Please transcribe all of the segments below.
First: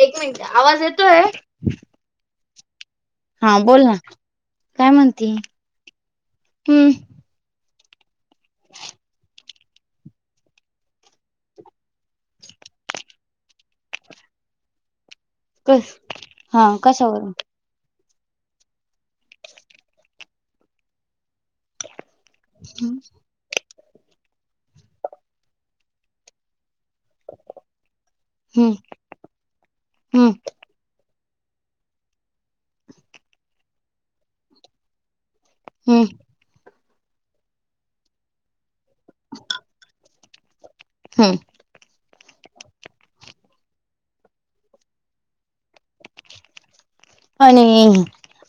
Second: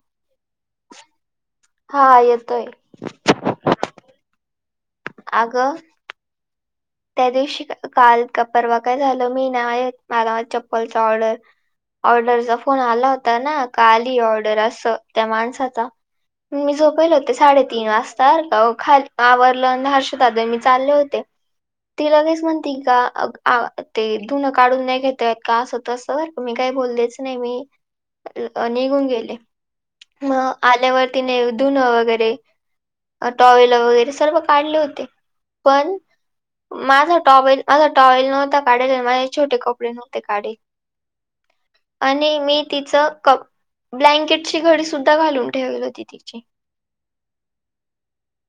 एक मिनिट आवाज येतोय हा येतोय हा बोल ना काय म्हणते अगं हम् त्या दिवशी काल का परवा काय झालं मी नाही माझा चप्पलचा ऑर्डर ऑर्डरचा फोन आला होता ना का आली ऑर्डर असं त्या माणसाचा कस हा मी झोपले कशावरून? होते साडेतीीन वाजता सारख खाली आवरलं हर्षतद मी चालले होते ती लगेच म्हणती हम्म का ते धुनं काढून नाही घेतयत का असं तस बर मी काय बोललेच नाही मी निघून गेले हम्म मग आल्यावरतीिनेधुन वगैरे टॉ वगैरे सर्व काढले होते पण हम्म माझा टॉबाल माझा टॉल नव्हता काढेल माझे छोटे कपडे नव्हते काढेल हम आणि मी तिचं कप ब्लँकेटची घडी सुद्धा घालून ठेवल होती तिची आणि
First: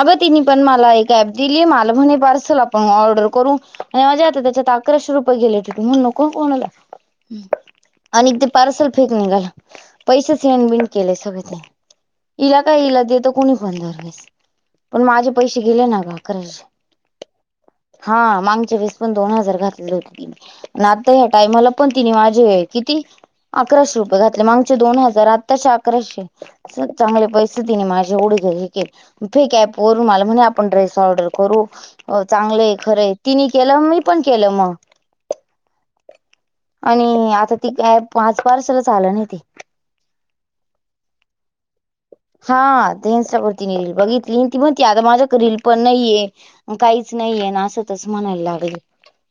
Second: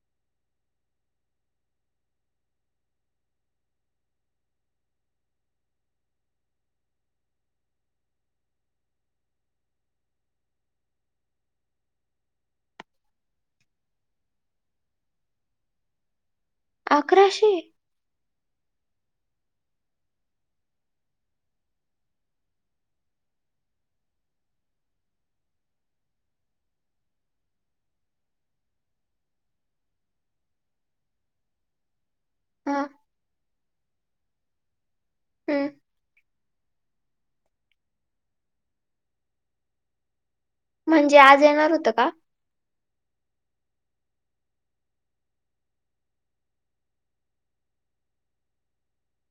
अगं तिने पण मला एक ऍप दिली मला म्हणे पार्सल आपण ऑर्डर करू आणि माज्या आता त्याच्यात अकराशे रुपे गेले ठणून नको कोणाला आणि ते पार्सल फेक निघाला पैसेचन बिन केले सगळे ते. इला काय इला देतो कुणी पण दर वेळेस पण माझे पैसे गेले ना ग खर अकराशे. हा मागच्या वीस पण दोन हजार घातलं होत ती आता ह्या टायमाला पण तिने माझे किती? अकराशे रुपये घातले मागचे दोन हजार आताचे अकराशे सपता मध्ये पैसे दिणे माझे वढ घ्या फेका पोर मला म्हणे आपण ड्रेस ऑर्डर करू. हो चांगलंय हा खरंय तिने केलं मी पण केलं मग हम्म. आणि आता ती कॅब पाच पार्सलच आलं नाही त म्हणजे आज येणार होतं का? हा ते ईस्टावर रील बघितली ती म्हणती आता माझ्याकड तीरील पण नाहीये काहीच नाहीये ना असं तच म्हणायला लागल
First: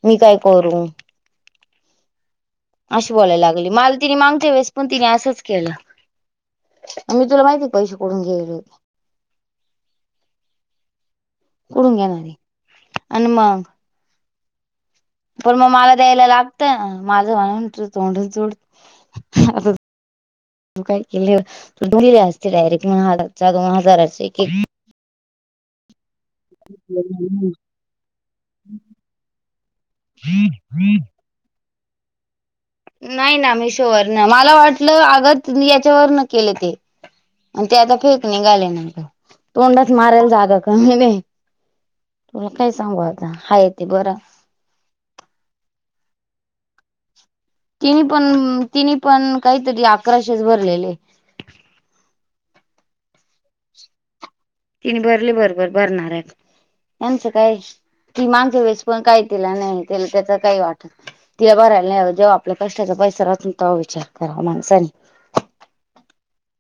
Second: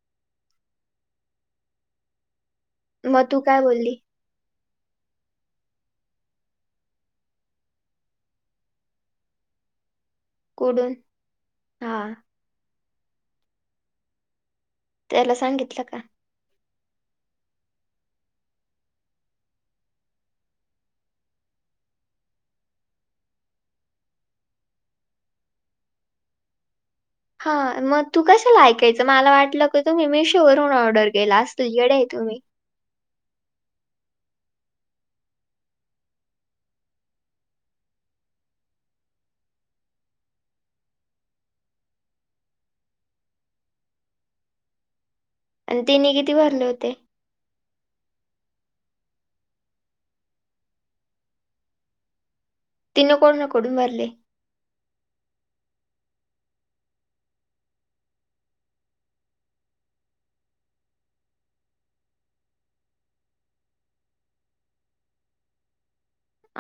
मी काय करू [unintelligible] [inaudible] अशी मग तू बोलायला काय लागली बोलली माल तिने मागते वेळेस पण तिने असंच केलं मी तुला माहिती पैसे कोठून घेल होते? कुडून? कुडून हा घेणार आहे आणि मग त्याला पण मग सांगितलं मला का? द्यायला लागतं माझं म्हणे तुऐ तोंडच झोडीन आ तू काय केले तू बोलले असते डायरेक्ट म्हणे हजारचा दोन हजारचे एक ह्. [unintelligible] हा मग तू कशाला ऐकायचं मला वाटलं का तुम्ही मिशोवरून ऑर्डर केल असल. तु येडे आहे तुम्ही? नाही ना मिशोवर ना मला वाटलं आग तीने याच्यावर न केले ते आणि ते आता फेक निघाले नंतर तोंडात मारायला जागा का म्ह तुला काय सांगु आता हाय ते बरं. आणि तिने किती भरले होते? तिने पण तिने पण काहीतरी अकराशेच भरलेले तिन कोणा कडून भरले? तिने भरले बरोबर भरणाऱ्या कड. यांचं काय कि माांगस वेळेस पण काय केला नाही तेला त्याच काही वाटत नाही. तिला भरायला नाही जेव आपल्या कष्टाचा पैसा राहतोना तेव्हा विचार करावा माणसाने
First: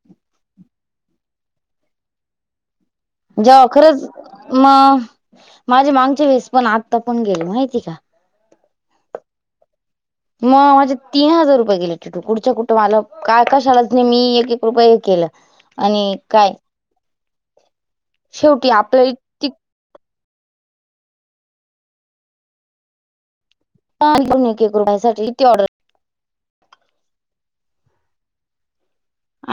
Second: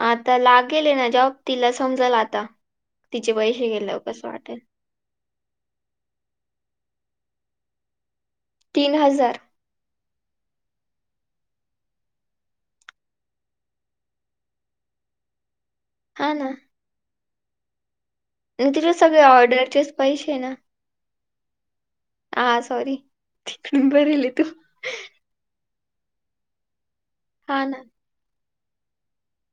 आता लागेल आहे ना जॅब तिला समजल आता तिचे जेव पैसे गेल्यावर खरंच कसं वाटेल. मग माझे मागच्या वेळेस पण आता पण गेले माहिती का? तीन हजार मग माझे तीन हजार रुपये गेले कुढच्या कुठं मला काय का शाळाच नाही मी एक, एक रुपये हे केलं आणि हा ना काय? शेवटी नाही तुझे आपल्या सगळे इतकी ऑर्डरचेच पैसेे ना? हा सॉरी ह भरेले तू करूण एक, एक रूपया साठी किती ऑर्डर हा ना.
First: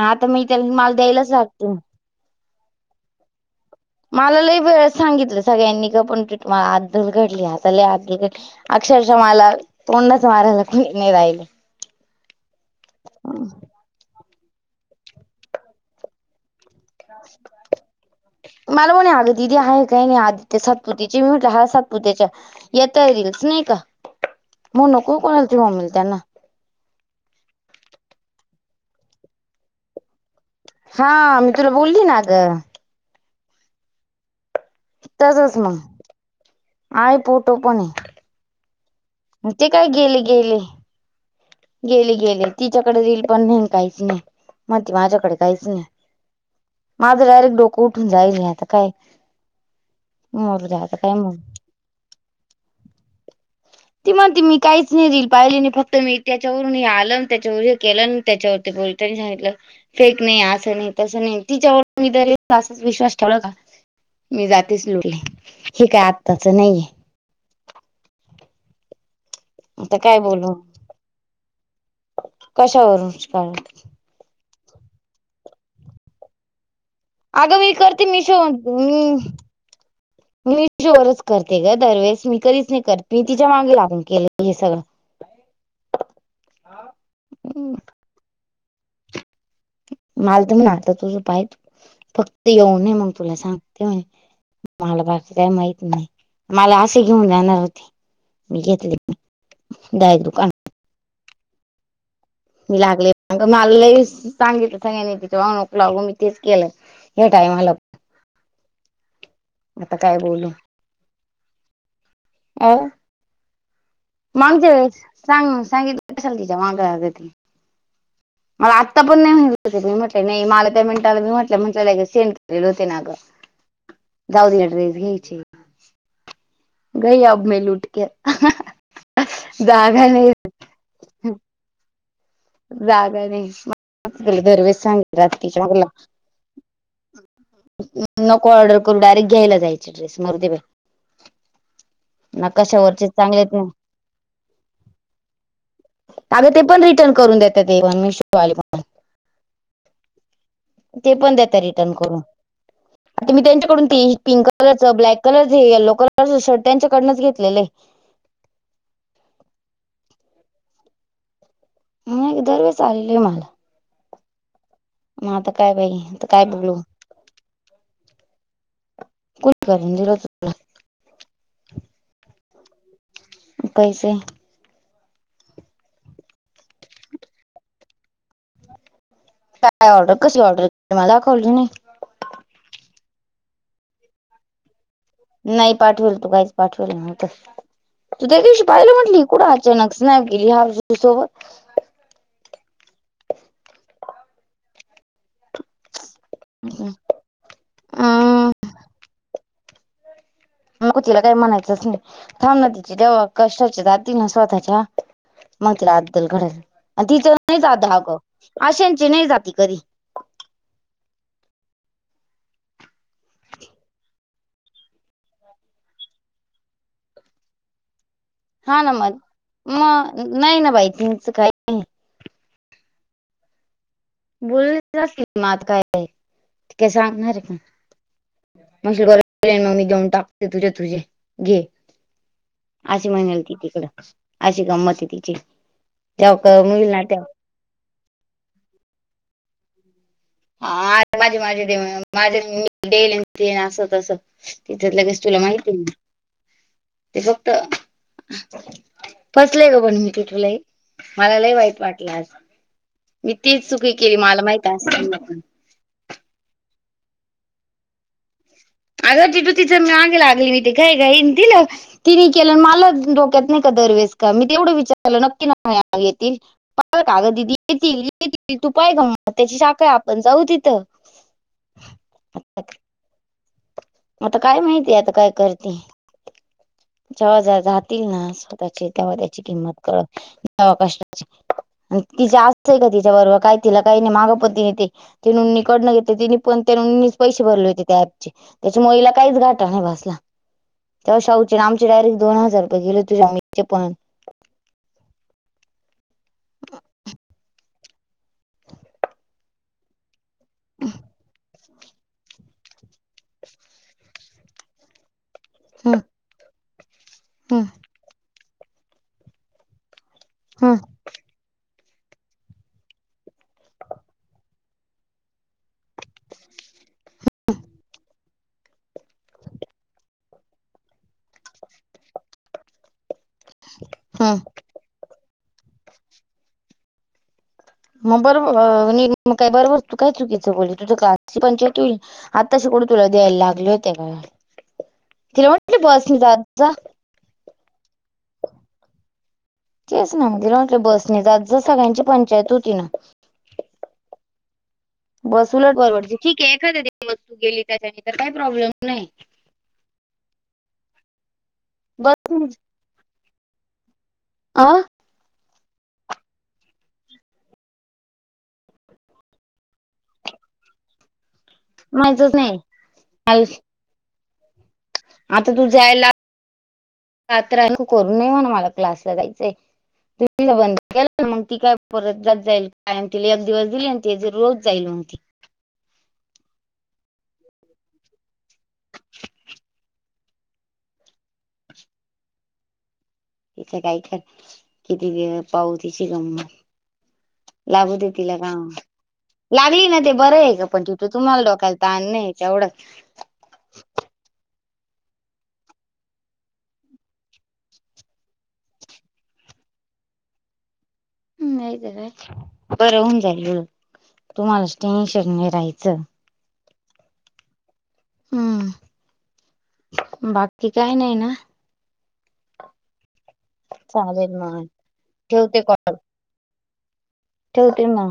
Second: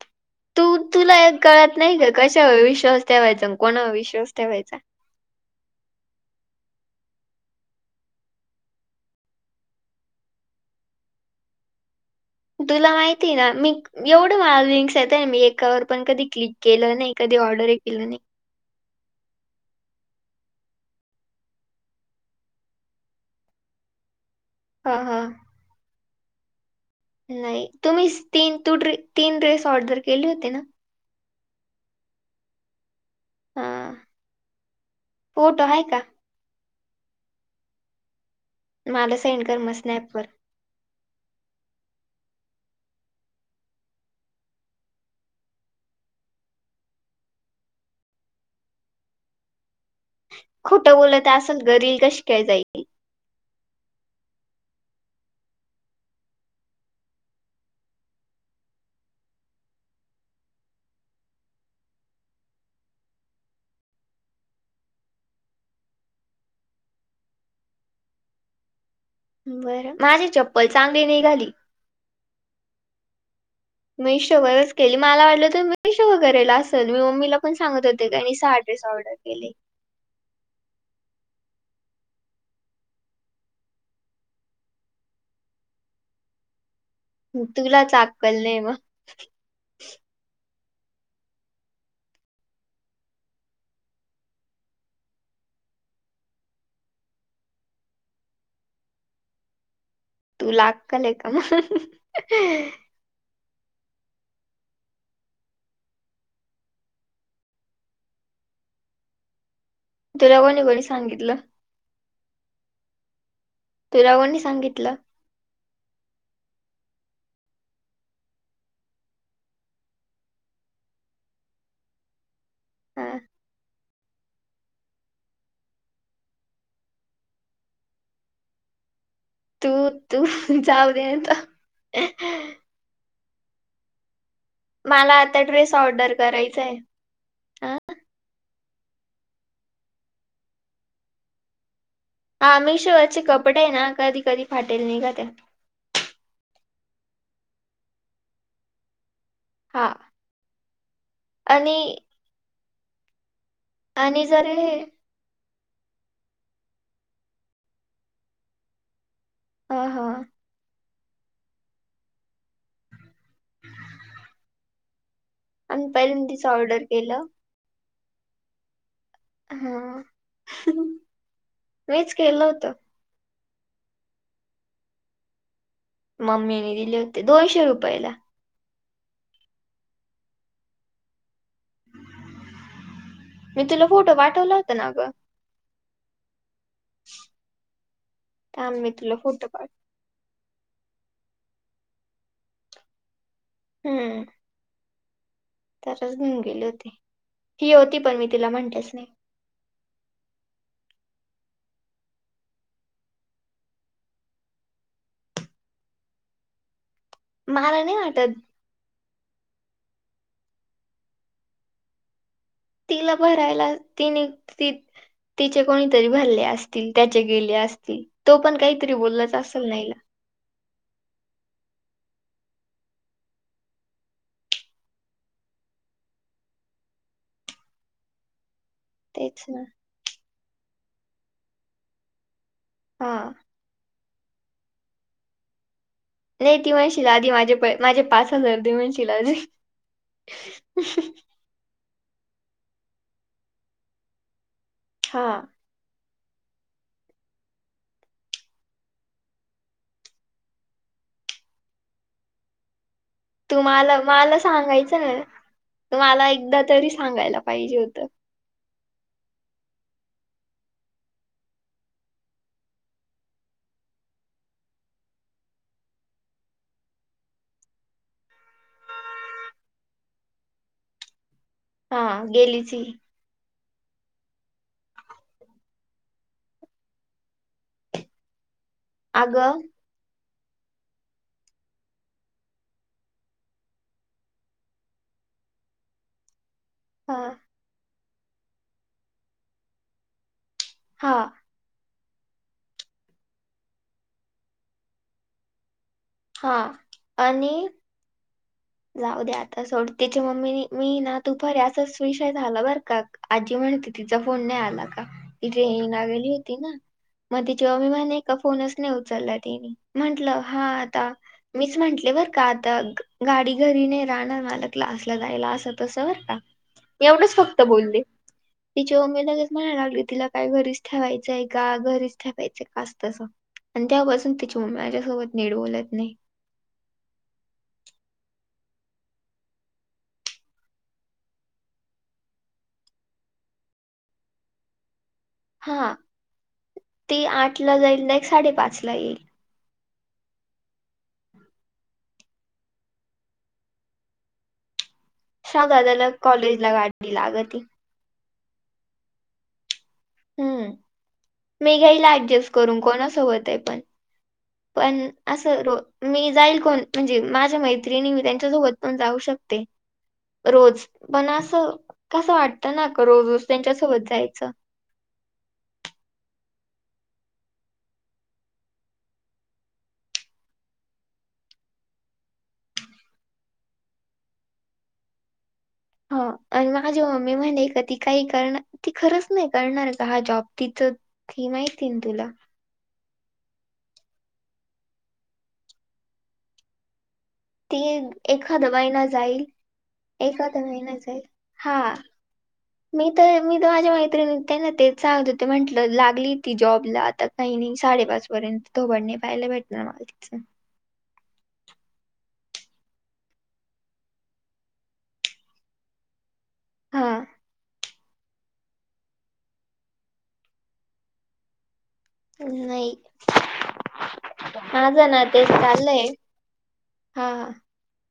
आता मी तू त्याला माल तुला द्यायलाच एक लागतील कळत नाही का कशावर विश्वास ठेवायचा आणि कोणावर विश्वास मालालाही ठेवायचा वेळस सांगितलं सगळ्यांनी ग पण म आदल घडलीले आता लय आदडली अक्षरशः मला तोंडाच मारायला न राहिलं. तुला माहितीय ना मी एवढं मा लिंक्स येत ना मी एकावर पण कधि क्लिक केलं नाही कधी ऑर्डरही केलं नाही. मला म्हणे अग दिदी आहे काही नाही आदित्य सातपुतीचे मी म्हटलं ह सातपुत्याच्या येताये रीलस नाही का म्हणून हा नको हा कोणाला तुया मम्मी त्यांना नाही तुम्ही तीन तू तीन ड्रेस ऑर्डर केले होते ना? हा मी तुला बोलली ना अग हा. तसच फोटो मग आहे का आय पोटो पण माला ते काय गेले गेले गेली गेले तिच्याकडे जाईल पण नाही काहीच नाही मग त माझ्याकडे काहीच नाही. माझं डायरेक्ट डोकं उठून जाईल नाही आता काय मरू दे खोटं आता काय बोलत मरू असल घरील कशी काय जाईल ती म्हणती मी काहीच नाही रील पाहिली नाही फक्त मी त्याच्यावरून हे आलं त्याच्यावर हे केलं त्याच्यावर ते बोल री सांगितलं फेक नाही असं नाही तसं नाही तिच्यावर मी तर असच विश्वास ठेवला का मी जातेच लुटले हे काय आत्ताचं नाहीये. बर आता माझी चप्पल चांगली निघाली. कशावरूनच कारण मीशोवरच केली मला वाटलं तर मशोभगरेला मी मम्मीला पण अगं मी सांगत करते होते काी मिशो सहा ड्रेस ऑर्डर केले. मी जोवरच करते ग दरवेेळेस मी कधीच नाही करते मी तिच्या मागे लागून केलं हे सगळं. हा. तुला चाकल नाही मग माल तर म्हण आता तुझ पाय फक्त येऊ नये मग तुला सांगते म्हणे. मला बाकी काही माहित नाही मला असे घेऊन जाणार होते. मी घेतली दाय दु लागकले कामा मी लागले मला सांगितलं सांगे तिथं मग नको लागु मी तेच केलं हह्या टायमाला आता काय तुला बोलू कोणी कोणी सांगितलं हो तुला कोणी मांग वेळेस सांगितलं सांग सांगितल तिच्या माग मला आत्ता पण नाही म्हटली हो मी म्हटली नाही मला त्या मिनिटला मी म्हटलं मला सेंट ल होते ना हा ग जाऊ दे तिला ड्रेस घ्यायची. गय अब मी लुटके तू तू जाऊ दे जागा नाही म दरवेज मला आता ड्रेस ऑर्डर करायचाय. नको ऑर्डर करू डायरेक्ट घ्यायला जायचे ड्रेस मरु दे बाई हा ना आम्ही कशावरचे शिवाचे चांगलेत कपडे आहे ना कधी कधी फाटेल नाही का त्या अगं ते पण रिटर्न करून देतात ते मेशो वाले हां ते पण देता रिटर्न करून आता मी त्यांच्याकडून ते आणि जर पिंक हे कलरच ब्लॅक कलरच येल्लो कलरच शर्ट त्यांच्याकडूनच घेतलेलं आहे. ह हा मग एक दरवेस आलेले आहे म म आता काय आम्ही बाई आता काय पहिल्यांदाच बोलू ऑर्डर केलं कुणी करून हा दिल मीच केलं होत. पैसे मम्मीने दिले होते दोनशे रुपयाला प ऑर्डर कशी ऑर्डर मला दाखवली नाही. मी तुला फोटो पाठवलं होतं ना गं नाही पाठवल तू काहीच पाठवल नव्हत. तू त्या दिवशी थांब मी पाहिलं तुला म्हटली फोटो कुठं पाठ अचानक नाही गेिहा सोबत हम्म तरचेऊन गेले होते ही होती पण मी तिला अं म्हणतेच नाही मग तिला काही म्हणायचंच नाही थांब ना तिचे तेव्हा कष्टाचे जातील ना स्वतः च्या मग तिला अद्दल घडल तिचं नाही मला जात अगं वाटत आशेंची नाही जाती कधी तिला भरायला तिने त तिचे कोणीतरी भरले असतील त्याचे गेले असतील तो पण हा ना काहीतरी मग बोललाच असेल नाहीला मग नाही ना बाईथिच काही नाही बोल असतील मग आता काय काय सांगणारे का मश तेच मग ना मी घेऊन टाकते तुझ्या तुझे घे अशी हा महिनल ती तिकडं अशी गंमत आहे तिची जव्हा नाही का ती मिईल ना म्हणशील ते आधी माझे पै माझे पाच हजार दे म्हणशीलजी हा अरे माझी माझी माझ डेली अस तस तिच्यात लगेच हा तुला माहिती ते फक्त फसलेय ग पण मी तुठुलाही मला लही वाईट वाटलं आ तुम्हाला मला माहित सांगायचं ना असताना तुम्हाला एकदा तरी सांगायला पाहिजे होतं. अग तू तिचं म मागे लागली मी ते काय काईन तिला तिने केलं मला डोक्यात नाही का दरवेस का मी तेवढं विचारलं नक्की घ येतील पा का ग दिदी येतील येतील तू पाय गं म त्याची शाखा आपण जाऊ तिथं हा गेलीची आता काय माहितीय आता काय करते जेव्हा जातील ना स्वतःचे व्हा त्याची अगं किंमत कळका तिचे असतंय का तिच्याबरोबर काही तिला काही नाही मागं पण तिने ते तिनकडून घेते ति पण हा त्यानीच पैसे भरले होते त्या ऍपचे त्याच्या मुळीला काहीच घाटा नाही भासला हा त्याव्हा शा उच आमचे डायरेक्ट दोन हजार रुपये गेले तुझ्या आ पून हा आणि जाऊ द आता सोड त्यािच्या मम्मी मी ना तू फर आहे असं त विषय झाला बर का आजी म्हणते तिचा फोन नाही आला का ती ट्रेन हं. लागलेली होती ना मग हम्म तिचीवर मी म का फोनच नाही उचलला तनी म्हंटलं हा हम्म आता मीच म्हटले बर का आता गाडी घरीने राहणार मालक लासला जायला असं तसं वर का एवढंच फक्त बोलले तिच्या मम्मी लगेच म्हणायला लागली तिला काय घरीच ठेवायचंय का घरीच ठेवायचय कास तसं आणि त्यापासून हम्म त्यािची मम्मी माझ्यासोबत नीड बोलत नाही मग बरोबर मग काय बरोबर तू काय चुकीचं बोल तुझ ग्राची पंचायत होईल आता शेकड तुला द्यायला लागले होते का तिला म्हटलं बसझ आ ते आठ ला जाईल नाही साडेपाच ला येईल तेच ना म्हणजेटलं बस नाही ज सगळ्यांची पंचायत होती ना बस श्राव उलट दादाला पररवडते ठीक आहे कॉलेजला एखाद्या तस् गाडी तू लागती गेली त्याच्याने तर काही प्रॉब्लेम नाही हम्म मी घ्याईला ऍडजस्ट बस करून कोणासं होत आहे पण अ पण असं र मी जाईल कोण म्हणजे माझ्या मैत्रिणी मी त्यांच्यासोबत पण जाऊ शकते रोज पण असं कसं माहितच वाटत ना का रोज रोज नाही त्यांच्यासोबत जायचं आता तू जा्यायला्र तू करू नये म्हणा मला क्लासला जायचंय त त बंद के मग ती काय परत जात जाईल कायम तिला एक दिवस दिली ते ज रोज जाईल मग ती ह आणि माझी मम्मी म्हणाले का ती काही करण ती खरंच नाही करणार का हा जॉब तिचं ी माहिती ना तुला तिथ काही ख किती व पाऊ तिची गम ती लागू दे तिला का एखादा महिना जाईल लागली ना ते बरं आहे एखादा का पण महिना तिवट जाईल तुम्हाला डोकायला त हा आण नाही मी तर मी तर एवढंच माझ्या मैत्रिणी त्यांना ते सांगत हो ते म्हंटलं लागली ती जॉबला आता काही नाही साडेपाच पर्यंत तो बडणे पाहायला भेटणार ना मला तिचं नाही ते का बरं होऊन जाईल ळ तुम्हाला स्टेनशन नाही राहायचं. हा. हम्म बाकीकी काय नाही ना. नाही चालेल मग माझं ना तेच ठेवते चाललंय हा ह होती ना